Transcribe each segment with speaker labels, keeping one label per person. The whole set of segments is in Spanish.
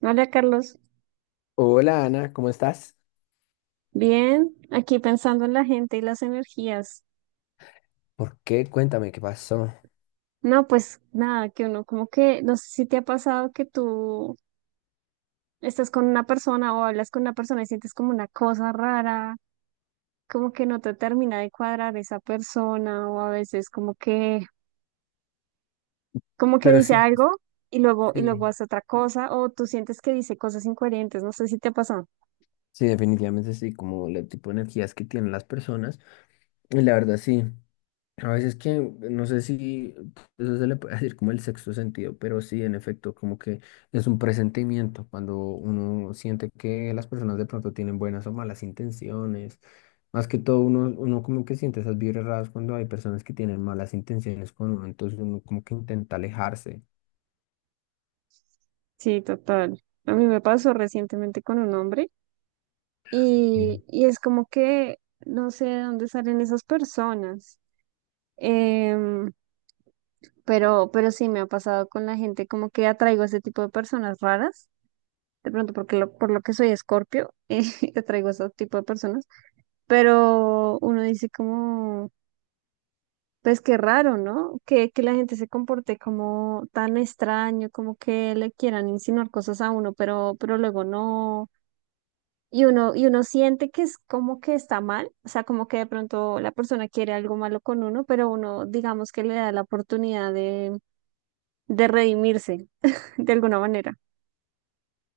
Speaker 1: Hola Carlos,
Speaker 2: Hola Ana, ¿cómo estás?
Speaker 1: bien, aquí pensando en la gente y las energías.
Speaker 2: ¿Por qué? Cuéntame qué pasó.
Speaker 1: No, pues nada, que uno como que, no sé si te ha pasado que tú estás con una persona o hablas con una persona y sientes como una cosa rara, como que no te termina de cuadrar esa persona o a veces como que
Speaker 2: Pero
Speaker 1: dice
Speaker 2: sí,
Speaker 1: algo y luego
Speaker 2: sí.
Speaker 1: hace otra cosa o tú sientes que dice cosas incoherentes, no sé si te ha pasado.
Speaker 2: Sí, definitivamente sí, como el tipo de energías que tienen las personas. Y la verdad sí, a veces que no sé si eso se le puede decir como el sexto sentido, pero sí, en efecto, como que es un presentimiento cuando uno siente que las personas de pronto tienen buenas o malas intenciones. Más que todo, uno como que siente esas vibras raras cuando hay personas que tienen malas intenciones con uno, entonces uno como que intenta alejarse.
Speaker 1: Sí, total. A mí me pasó recientemente con un hombre. Y es como que no sé de dónde salen esas personas. Em, pero sí me ha pasado con la gente, como que atraigo a ese tipo de personas raras. De pronto, porque por lo que soy Escorpio, atraigo a ese tipo de personas. Pero uno dice como, pues qué raro, ¿no? Que la gente se comporte como tan extraño, como que le quieran insinuar cosas a uno, pero luego no. Y uno siente que es como que está mal, o sea, como que de pronto la persona quiere algo malo con uno, pero uno digamos que le da la oportunidad de redimirse de alguna manera.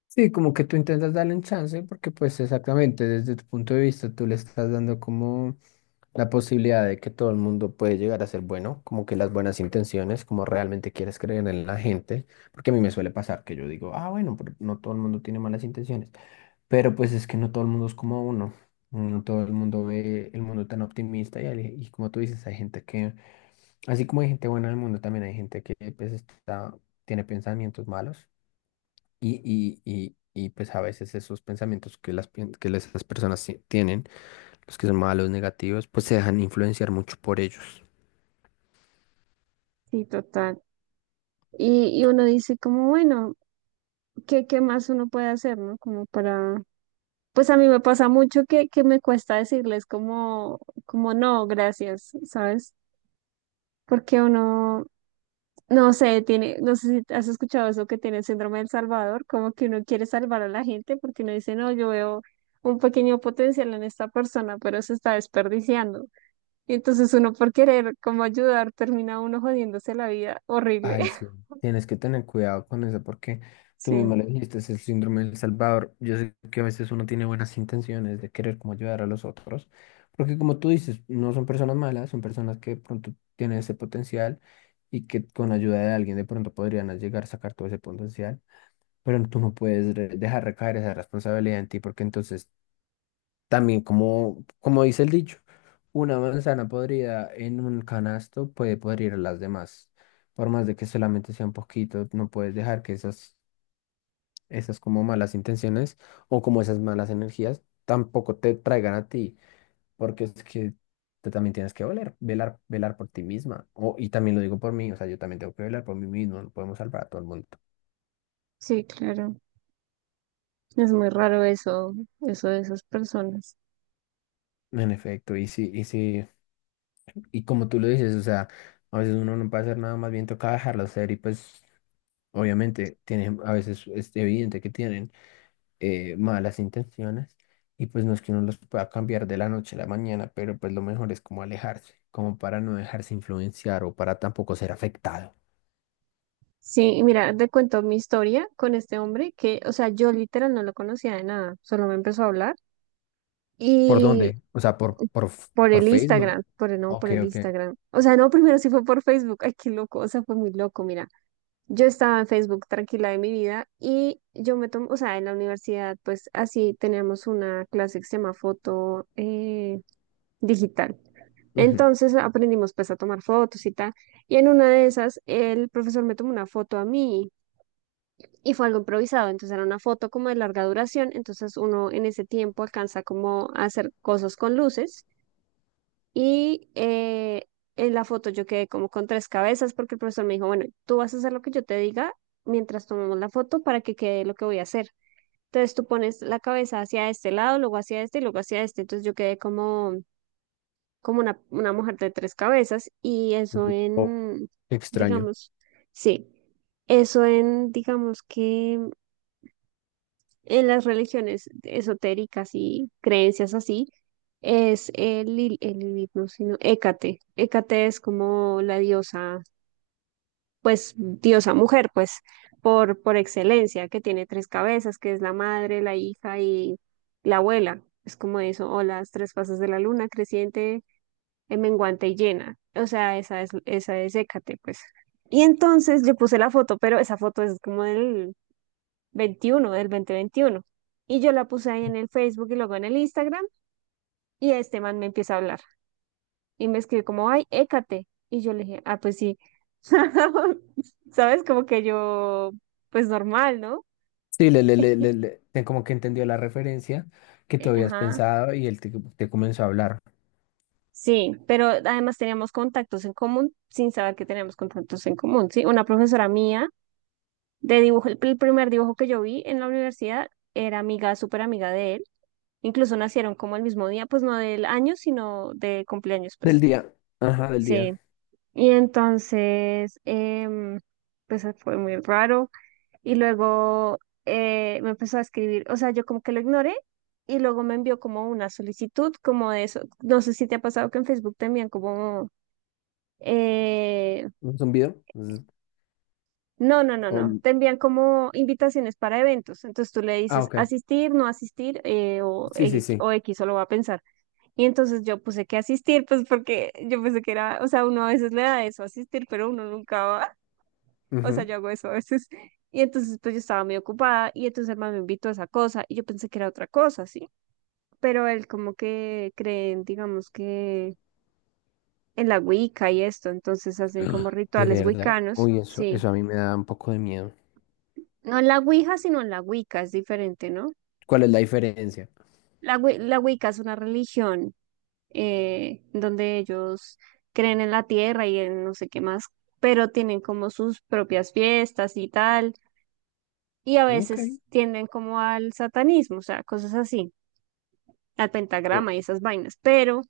Speaker 2: Sí, como que tú intentas darle un chance porque pues exactamente desde tu punto de vista tú le estás dando como la posibilidad de que todo el mundo puede llegar a ser bueno, como que las buenas intenciones, como realmente quieres creer en la gente, porque a mí me suele pasar que yo digo, ah, bueno, pero no todo el mundo tiene malas intenciones, pero pues es que no todo el mundo es como uno, no todo el mundo ve el mundo tan optimista y, y como tú dices, hay gente que, así como hay gente buena en el mundo, también hay gente que pues está, tiene pensamientos malos. Y, y pues a veces esos pensamientos que, que esas personas tienen, los que son malos, negativos, pues se dejan influenciar mucho por ellos.
Speaker 1: Sí, total. Y uno dice como, bueno, ¿qué más uno puede hacer?, ¿no? Como para... Pues a mí me pasa mucho que me cuesta decirles como, como no, gracias, ¿sabes? Porque uno, no sé, tiene, no sé si has escuchado eso que tiene el síndrome del Salvador, como que uno quiere salvar a la gente porque uno dice, no, yo veo un pequeño potencial en esta persona, pero se está desperdiciando. Y entonces uno por querer como ayudar termina uno jodiéndose la vida horrible.
Speaker 2: Ay, sí, tienes que tener cuidado con eso porque tú mismo
Speaker 1: Sí,
Speaker 2: lo dijiste, es el síndrome del Salvador. Yo sé que a veces uno tiene buenas intenciones de querer como ayudar a los otros, porque como tú dices, no son personas malas, son personas que de pronto tienen ese potencial y que con ayuda de alguien de pronto podrían llegar a sacar todo ese potencial. Pero tú no puedes dejar recaer esa responsabilidad en ti porque entonces también como, como dice el dicho, una manzana podrida en un canasto puede podrir a las demás. Por más de que solamente sea un poquito, no puedes dejar que esas como malas intenciones o como esas malas energías tampoco te traigan a ti, porque es que tú también tienes que velar por ti misma. O, y también lo digo por mí, o sea, yo también tengo que velar por mí mismo, no podemos salvar a todo el mundo.
Speaker 1: sí, claro. Es muy raro eso, eso de esas personas.
Speaker 2: En efecto, y sí, y como tú lo dices, o sea, a veces uno no puede hacer nada, más bien toca dejarlo ser y pues obviamente, tienen, a veces es evidente que tienen malas intenciones y pues no es que uno los pueda cambiar de la noche a la mañana, pero pues lo mejor es como alejarse, como para no dejarse influenciar o para tampoco ser afectado.
Speaker 1: Sí, y mira, te cuento mi historia con este hombre que, o sea, yo literal no lo conocía de nada, solo me empezó a hablar.
Speaker 2: ¿Por
Speaker 1: y
Speaker 2: dónde? O sea,
Speaker 1: Por
Speaker 2: por
Speaker 1: el
Speaker 2: Facebook.
Speaker 1: Instagram, no, por
Speaker 2: Ok,
Speaker 1: el
Speaker 2: ok.
Speaker 1: Instagram. O sea, no, primero sí fue por Facebook. Ay, qué loco, o sea, fue muy loco, mira. Yo estaba en Facebook tranquila de mi vida y yo me tomo, o sea, en la universidad, pues así teníamos una clase que se llama foto digital.
Speaker 2: Ujú.
Speaker 1: Entonces aprendimos pues a tomar fotos y tal. Y en una de esas, el profesor me tomó una foto a mí y fue algo improvisado. Entonces era una foto como de larga duración. Entonces uno en ese tiempo alcanza como a hacer cosas con luces. Y en la foto yo quedé como con tres cabezas porque el profesor me dijo, bueno, tú vas a hacer lo que yo te diga mientras tomamos la foto para que quede lo que voy a hacer. Entonces tú pones la cabeza hacia este lado, luego hacia este y luego hacia este. Entonces yo quedé como, como una mujer de tres cabezas y eso
Speaker 2: Oh,
Speaker 1: en,
Speaker 2: qué extraño.
Speaker 1: digamos, sí, eso en, digamos que en las religiones esotéricas y creencias así, es el, el Lilith, no, sino Hécate. Hécate es como la diosa, pues diosa mujer, pues por excelencia, que tiene tres cabezas, que es la madre, la hija y la abuela. Es como eso, o las tres fases de la luna, creciente, menguante y llena. O sea, esa es Hécate, pues. Y entonces yo puse la foto, pero esa foto es como del, 21 del 2021. Y yo la puse ahí en el Facebook y luego en el Instagram y este man me empieza a hablar y me escribe como, ay, écate. Y yo le dije, ah, pues sí. ¿Sabes? Como que yo, pues normal, ¿no?
Speaker 2: Sí, como que entendió la referencia que tú habías
Speaker 1: Ajá.
Speaker 2: pensado y te comenzó a hablar.
Speaker 1: Sí, pero además teníamos contactos en común sin saber que teníamos contactos en común, ¿sí? Una profesora mía de dibujo, el primer dibujo que yo vi en la universidad era amiga, súper amiga de él. Incluso nacieron como el mismo día, pues no del año, sino de cumpleaños, pues.
Speaker 2: Del día. Ajá, del
Speaker 1: Sí,
Speaker 2: día.
Speaker 1: y entonces, pues fue muy raro. Y luego me empezó a escribir, o sea, yo como que lo ignoré y luego me envió como una solicitud, como de eso. No sé si te ha pasado que en Facebook te envían como, eh,
Speaker 2: ¿Un zumbido? Zzz.
Speaker 1: no, no, no, no,
Speaker 2: O-
Speaker 1: te envían como invitaciones para eventos. Entonces tú le
Speaker 2: ah,
Speaker 1: dices
Speaker 2: ok.
Speaker 1: asistir, no asistir o,
Speaker 2: Sí, sí, sí.
Speaker 1: O X solo va a pensar. Y entonces yo puse que asistir, pues porque yo pensé que era, o sea, uno a veces le da eso, asistir, pero uno nunca va. O sea,
Speaker 2: Ujú.
Speaker 1: yo hago eso a veces. Y entonces, pues yo estaba muy ocupada y entonces el man me invitó a esa cosa y yo pensé que era otra cosa, ¿sí? Pero él como que creen, digamos que en la Wicca y esto, entonces hacen
Speaker 2: Ah.
Speaker 1: como
Speaker 2: De
Speaker 1: rituales
Speaker 2: verdad.
Speaker 1: wiccanos,
Speaker 2: Uy,
Speaker 1: sí.
Speaker 2: eso a mí me da un poco de miedo.
Speaker 1: No en la Ouija, sino en la Wicca, es diferente, ¿no?
Speaker 2: ¿Cuál es la diferencia?
Speaker 1: La, la Wicca es una religión donde ellos creen en la tierra y en no sé qué más, pero tienen como sus propias fiestas y tal, y a
Speaker 2: Ok.
Speaker 1: veces tienden como al satanismo, o sea, cosas así. Al
Speaker 2: No.
Speaker 1: pentagrama y esas vainas, pero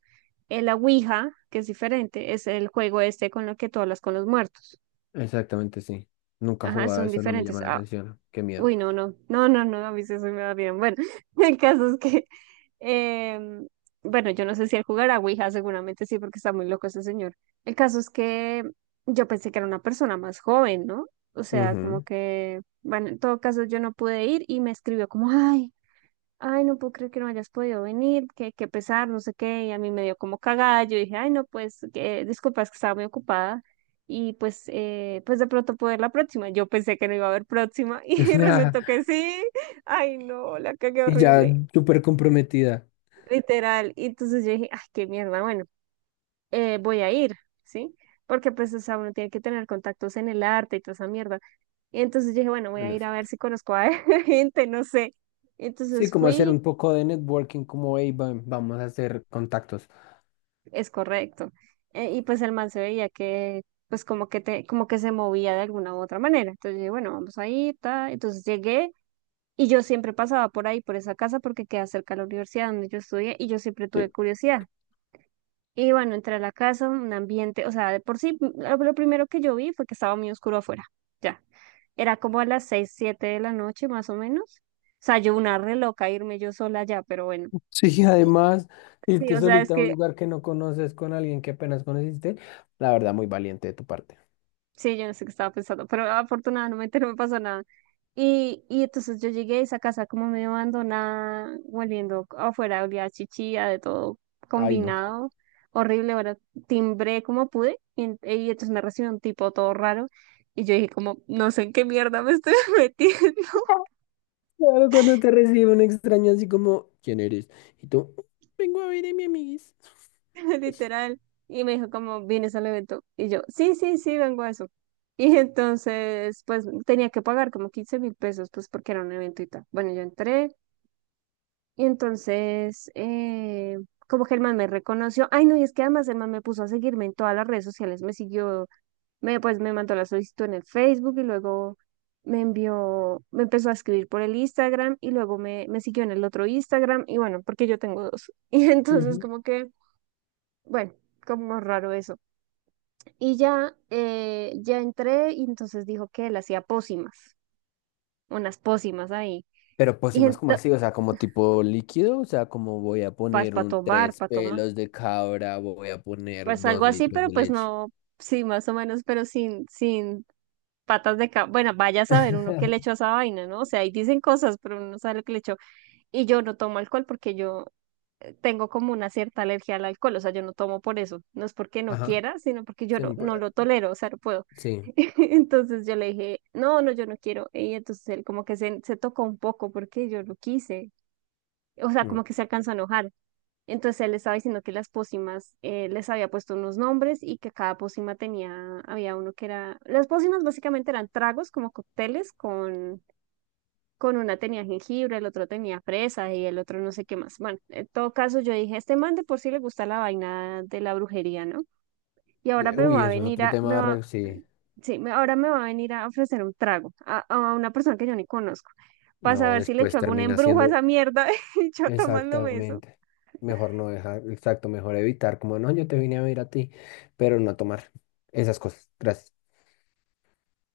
Speaker 1: el la Ouija, que es diferente, es el juego este con lo que tú hablas con los muertos.
Speaker 2: Exactamente, sí. Nunca he
Speaker 1: Ajá,
Speaker 2: jugado,
Speaker 1: son
Speaker 2: eso no me
Speaker 1: diferentes.
Speaker 2: llama la
Speaker 1: Ah,
Speaker 2: atención. Qué miedo.
Speaker 1: uy, no, no, no, no, no, a mí eso me va bien. Bueno, el caso es que, eh, bueno, yo no sé si él jugará Ouija, seguramente sí, porque está muy loco ese señor. El caso es que yo pensé que era una persona más joven, ¿no? O sea, como
Speaker 2: Ujú.
Speaker 1: que, bueno, en todo caso yo no pude ir y me escribió como, ay, ay, no puedo creer que no hayas podido venir, que qué pesar, no sé qué, y a mí me dio como cagada, yo dije, ay, no, pues, que, disculpa, es que estaba muy ocupada, y pues, pues de pronto puedo ir la próxima, yo pensé que no iba a haber próxima, y resultó que sí, ay, no, la cagué
Speaker 2: Y ya
Speaker 1: horrible,
Speaker 2: súper comprometida.
Speaker 1: literal, y entonces yo dije, ay, qué mierda, bueno, voy a ir, ¿sí? Porque pues, o sea, uno tiene que tener contactos en el arte y toda esa mierda, y entonces yo dije, bueno, voy
Speaker 2: En
Speaker 1: a ir a ver
Speaker 2: efecto.
Speaker 1: si conozco a gente, no sé,
Speaker 2: Sí,
Speaker 1: entonces
Speaker 2: como hacer
Speaker 1: fui.
Speaker 2: un poco de networking, como, hey, vamos a hacer contactos.
Speaker 1: Es correcto. Y pues el man se veía que, pues como que te, como que se movía de alguna u otra manera. Entonces yo dije, bueno, vamos ahí, ta. Entonces llegué y yo siempre pasaba por ahí, por esa casa, porque queda cerca de la universidad donde yo estudié y yo siempre
Speaker 2: Sí,
Speaker 1: tuve curiosidad. Y bueno, entré a la casa, un ambiente, o sea, de por sí, lo primero que yo vi fue que estaba muy oscuro afuera. Ya. Era como a las seis, siete de la noche más o menos. O sea, yo una re loca irme yo sola allá, pero bueno.
Speaker 2: Sí, además,
Speaker 1: Sí,
Speaker 2: irte
Speaker 1: o sea, es
Speaker 2: solita a un
Speaker 1: que
Speaker 2: lugar que no conoces con alguien que apenas conociste, la verdad, muy valiente de tu parte.
Speaker 1: sí, yo no sé qué estaba pensando, pero afortunadamente no me pasó nada. Y entonces yo llegué a esa casa como medio abandonada, volviendo afuera, olía a chichilla, de todo
Speaker 2: Ay, no.
Speaker 1: combinado, horrible. Bueno, timbré como pude y entonces me recibió un tipo todo raro. Y yo dije como, no sé en qué mierda me estoy metiendo,
Speaker 2: Claro, cuando te recibe un extraño así como, ¿quién eres? Y tú, vengo a ver a mi amiguis.
Speaker 1: literal. Y me dijo como, ¿vienes al evento? Y yo, sí, sí, sí, vengo a eso. Y entonces, pues tenía que pagar como 15.000 pesos, pues porque era un evento y tal. Bueno, yo entré. Y entonces, como que el man me reconoció. Ay, no, y es que además el man me puso a seguirme en todas las redes sociales. Me siguió, pues me mandó la solicitud en el Facebook y luego me envió, me empezó a escribir por el Instagram y luego me siguió en el otro Instagram. Y bueno, porque yo tengo dos. Y entonces,
Speaker 2: Ujú.
Speaker 1: como que, bueno, como raro eso. Y ya, ya entré y entonces dijo que él hacía pócimas, unas pócimas ahí.
Speaker 2: Pero pues sí,
Speaker 1: Y
Speaker 2: más como
Speaker 1: entonces,
Speaker 2: así, o sea, como tipo líquido, o sea, como voy a poner
Speaker 1: para
Speaker 2: un
Speaker 1: tomar,
Speaker 2: tres
Speaker 1: para tomar.
Speaker 2: pelos de cabra, voy a poner
Speaker 1: Pues algo
Speaker 2: dos
Speaker 1: así,
Speaker 2: litros
Speaker 1: pero
Speaker 2: de
Speaker 1: pues
Speaker 2: leche.
Speaker 1: no, sí, más o menos, pero sin patas de cabra. Bueno, vaya a saber uno qué le echó a esa vaina, ¿no? O sea, ahí dicen cosas, pero uno no sabe lo que le echó. Y yo no tomo alcohol porque yo tengo como una cierta alergia al alcohol, o sea, yo no tomo por eso. No es porque no
Speaker 2: Ajá.
Speaker 1: quiera, sino porque yo
Speaker 2: Sí.
Speaker 1: no,
Speaker 2: no,
Speaker 1: no
Speaker 2: pero-
Speaker 1: lo tolero, o sea, no puedo.
Speaker 2: sí,
Speaker 1: Entonces yo le dije, no, no, yo no quiero. Y entonces él como que se tocó un poco porque yo no quise. O sea, como
Speaker 2: no.
Speaker 1: que se alcanzó a enojar. Entonces él estaba diciendo que las pócimas les había puesto unos nombres y que cada pócima tenía, había uno que era, las pócimas básicamente eran tragos como cócteles con una tenía jengibre, el otro tenía fresa y el otro no sé qué más. Bueno, en todo caso yo dije, este man de por sí le gusta la vaina de la brujería, ¿no? Y ahora me
Speaker 2: Uy,
Speaker 1: va a
Speaker 2: eso es
Speaker 1: venir
Speaker 2: otro
Speaker 1: a, me
Speaker 2: tema,
Speaker 1: va,
Speaker 2: re- sí.
Speaker 1: sí, ahora me va a venir a ofrecer un trago a una persona que yo ni conozco. Para
Speaker 2: No,
Speaker 1: saber si le echo
Speaker 2: después
Speaker 1: algún
Speaker 2: termina
Speaker 1: embrujo a esa
Speaker 2: siendo
Speaker 1: mierda, y yo tomándome eso.
Speaker 2: exactamente. Mejor no dejar, exacto, mejor evitar, como no, yo te vine a ver a ti, pero no a tomar esas cosas. Gracias.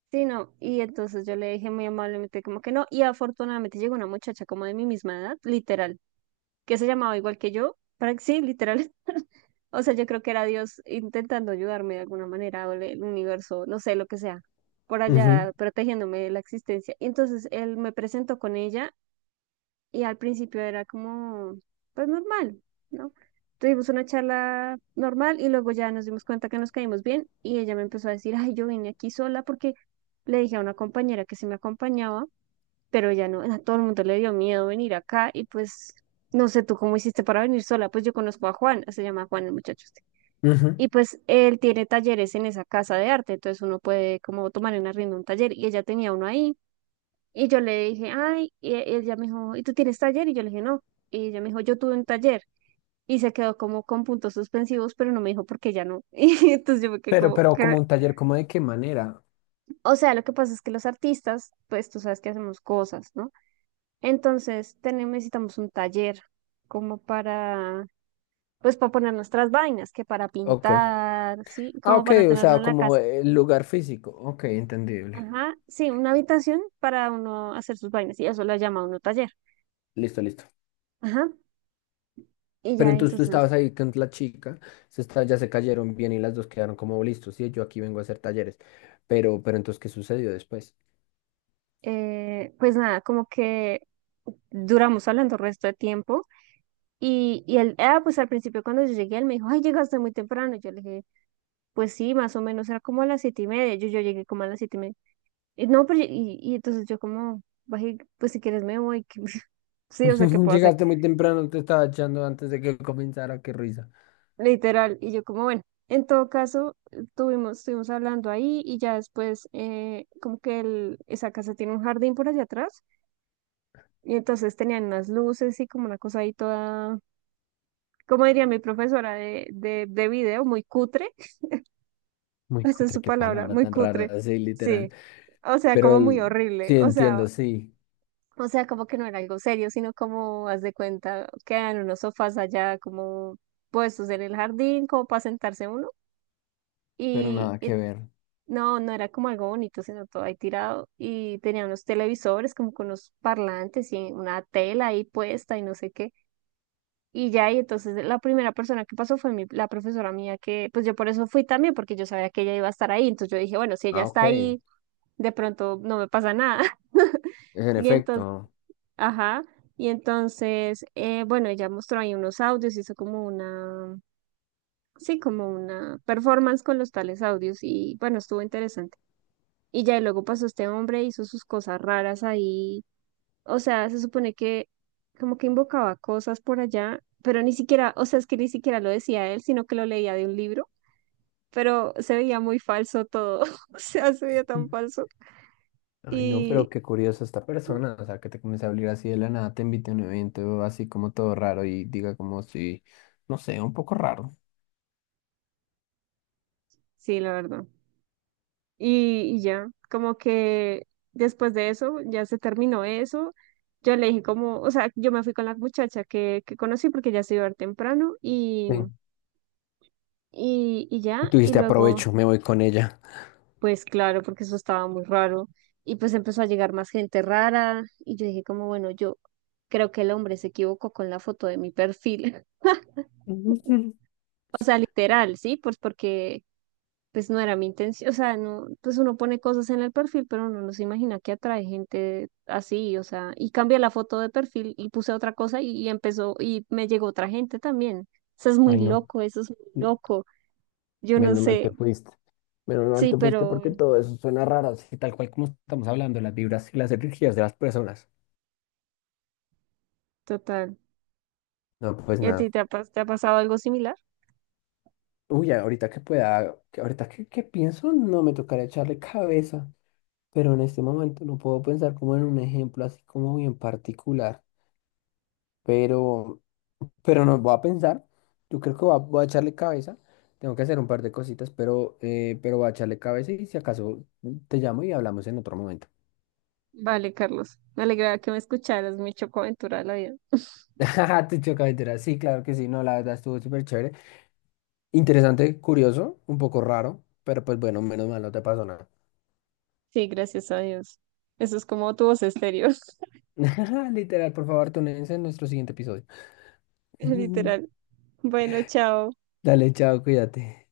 Speaker 1: Sí, no, y entonces yo le dije muy amablemente como que no, y afortunadamente llegó una muchacha como de mi misma edad, literal, que se llamaba igual que yo, para sí, literal, o sea, yo creo que era Dios intentando ayudarme de alguna manera, o el universo, no sé, lo que sea, por
Speaker 2: Ujú.
Speaker 1: allá protegiéndome de la existencia. Y entonces él me presentó con ella y al principio era como, pues normal, ¿no? Tuvimos una charla normal y luego ya nos dimos cuenta que nos caímos bien y ella me empezó a decir, ay, yo vine aquí sola porque le dije a una compañera que se me acompañaba, pero ya no, a todo el mundo le dio miedo venir acá y pues no sé tú cómo hiciste para venir sola, pues yo conozco a Juan, se llama Juan el muchacho este.
Speaker 2: Ujú.
Speaker 1: Y pues él tiene talleres en esa casa de arte, entonces uno puede como tomar en arriendo un taller y ella tenía uno ahí y yo le dije, ay, y ella me dijo, ¿y tú tienes taller? Y yo le dije, no. Y ella me dijo, yo tuve un taller. Y se quedó como con puntos suspensivos, pero no me dijo por qué ya no. Y entonces yo me quedé
Speaker 2: Pero,
Speaker 1: como,
Speaker 2: pero
Speaker 1: ¿qué?
Speaker 2: como un taller, ¿cómo de qué manera?
Speaker 1: O sea, lo que pasa es que los artistas, pues tú sabes que hacemos cosas, ¿no? Entonces tenemos, necesitamos un taller como para, pues para poner nuestras vainas, que para
Speaker 2: Ok.
Speaker 1: pintar, ¿sí?
Speaker 2: Ah,
Speaker 1: Como
Speaker 2: ok,
Speaker 1: para
Speaker 2: o
Speaker 1: tenerlo
Speaker 2: sea,
Speaker 1: en la
Speaker 2: como
Speaker 1: casa.
Speaker 2: el lugar físico. Ok, entendible.
Speaker 1: Ajá, sí, una habitación para uno hacer sus vainas. Y eso la llama uno taller.
Speaker 2: Listo, listo.
Speaker 1: Ajá. Y
Speaker 2: Pero
Speaker 1: ya
Speaker 2: entonces tú
Speaker 1: entonces.
Speaker 2: estabas ahí con la chica, se está, ya se cayeron bien y las dos quedaron como listos. Sí, yo aquí vengo a hacer talleres. Pero entonces, ¿qué sucedió después?
Speaker 1: Pues nada, como que duramos hablando el resto de tiempo y él, ah, pues al principio cuando yo llegué, él me dijo, ay, llegaste muy temprano. Yo le dije, pues sí, más o menos era como a las 7:30. Yo, yo llegué como a las 7:30. Y no, pero y entonces yo como, bajé, pues si quieres me voy. Sí, o sea, ¿qué puedo hacer?
Speaker 2: Llegaste muy temprano, te estaba echando antes de que comenzara, qué risa.
Speaker 1: Literal. Y yo como, bueno, en todo caso, tuvimos, estuvimos hablando ahí y ya después, como que el, esa casa tiene un jardín por allá atrás. Y entonces tenían unas luces y como una cosa ahí toda como diría mi profesora de video, muy cutre,
Speaker 2: Muy
Speaker 1: esa es
Speaker 2: cutre,
Speaker 1: su
Speaker 2: qué
Speaker 1: palabra,
Speaker 2: palabra
Speaker 1: muy
Speaker 2: tan rara,
Speaker 1: cutre,
Speaker 2: así literal.
Speaker 1: sí, o sea, como muy horrible,
Speaker 2: Sí, entiendo, sí,
Speaker 1: o sea, como que no era algo serio, sino como, haz de cuenta, quedan unos sofás allá como puestos en el jardín, como para sentarse uno,
Speaker 2: pero nada
Speaker 1: y
Speaker 2: que ver.
Speaker 1: no, no era como algo bonito, sino todo ahí tirado, y tenía unos televisores como con unos parlantes y una tela ahí puesta y no sé qué. Y ya, y entonces la primera persona que pasó fue mi, la profesora mía, que pues yo por eso fui también, porque yo sabía que ella iba a estar ahí. Entonces yo dije, bueno, si ella
Speaker 2: Ah, ok,
Speaker 1: está
Speaker 2: en
Speaker 1: ahí, de pronto no me pasa nada. Y entonces,
Speaker 2: efecto.
Speaker 1: ajá. Y entonces, bueno, ella mostró ahí unos audios, hizo como una, sí, como una performance con los tales audios. Y bueno, estuvo interesante. Y ya, y luego pasó este hombre, hizo sus cosas raras ahí o sea, se supone que como que invocaba cosas por allá, pero ni siquiera, o sea, es que ni siquiera lo decía él, sino que lo leía de un libro, pero se veía muy falso todo, o sea, se veía tan falso.
Speaker 2: Ay, no, pero
Speaker 1: Y
Speaker 2: qué curiosa esta persona, o sea, que te comience a hablar así de la nada, te invite a un evento así como todo raro y diga como si, no sé, un poco raro.
Speaker 1: sí, la verdad. Y ya, como que después de eso, ya se terminó eso. Yo le dije como, o sea, yo me fui con la muchacha que conocí porque ya se iba a ir temprano
Speaker 2: Ven,
Speaker 1: y
Speaker 2: y
Speaker 1: ya,
Speaker 2: tú
Speaker 1: y
Speaker 2: dijiste,
Speaker 1: luego...
Speaker 2: aprovecho, me voy con ella.
Speaker 1: Pues claro, porque eso estaba muy raro. Y pues empezó a llegar más gente rara. Y yo dije como, bueno, yo creo que el hombre se equivocó con la foto de mi perfil.
Speaker 2: Ujú.
Speaker 1: O sea, literal, ¿sí? Pues porque pues no era mi intención. O sea, no, pues uno pone cosas en el perfil, pero uno no se imagina que atrae gente así. O sea, y cambié la foto de perfil y puse otra cosa y empezó, y me llegó otra gente también. Eso es muy
Speaker 2: Ay, no,
Speaker 1: loco, eso es muy
Speaker 2: mm,
Speaker 1: loco. Yo no
Speaker 2: menos mal
Speaker 1: sé,
Speaker 2: te fuiste. Menos mal
Speaker 1: sí,
Speaker 2: te fuiste
Speaker 1: pero
Speaker 2: porque todo eso suena raro, así tal cual como estamos hablando, las vibras y las energías de las personas.
Speaker 1: total.
Speaker 2: No, pues
Speaker 1: ¿Y a ti
Speaker 2: nada.
Speaker 1: te ha, te ha pasado algo similar?
Speaker 2: Uy, ahorita que pueda, que pienso, no me tocará echarle cabeza, pero en este momento no puedo pensar como en un ejemplo así como bien particular. pero, pero nos va a pensar. Yo creo que voy a echarle cabeza. Tengo que hacer un par de cositas, pero voy a echarle cabeza y si acaso te llamo y hablamos en otro momento.
Speaker 1: Vale, Carlos. Me alegra que me escucharas, mi chocoaventura de la vida.
Speaker 2: Ajá, te choca entera. Sí, claro que sí. No, la verdad estuvo súper chévere. Interesante, curioso, un poco raro, pero pues bueno, menos mal no te pasó nada.
Speaker 1: Sí, gracias a Dios. Eso es como tu voz estéreo,
Speaker 2: Literal, por favor, túnense en nuestro siguiente episodio.
Speaker 1: literal. Bueno, chao.
Speaker 2: Dale, chao, cuídate.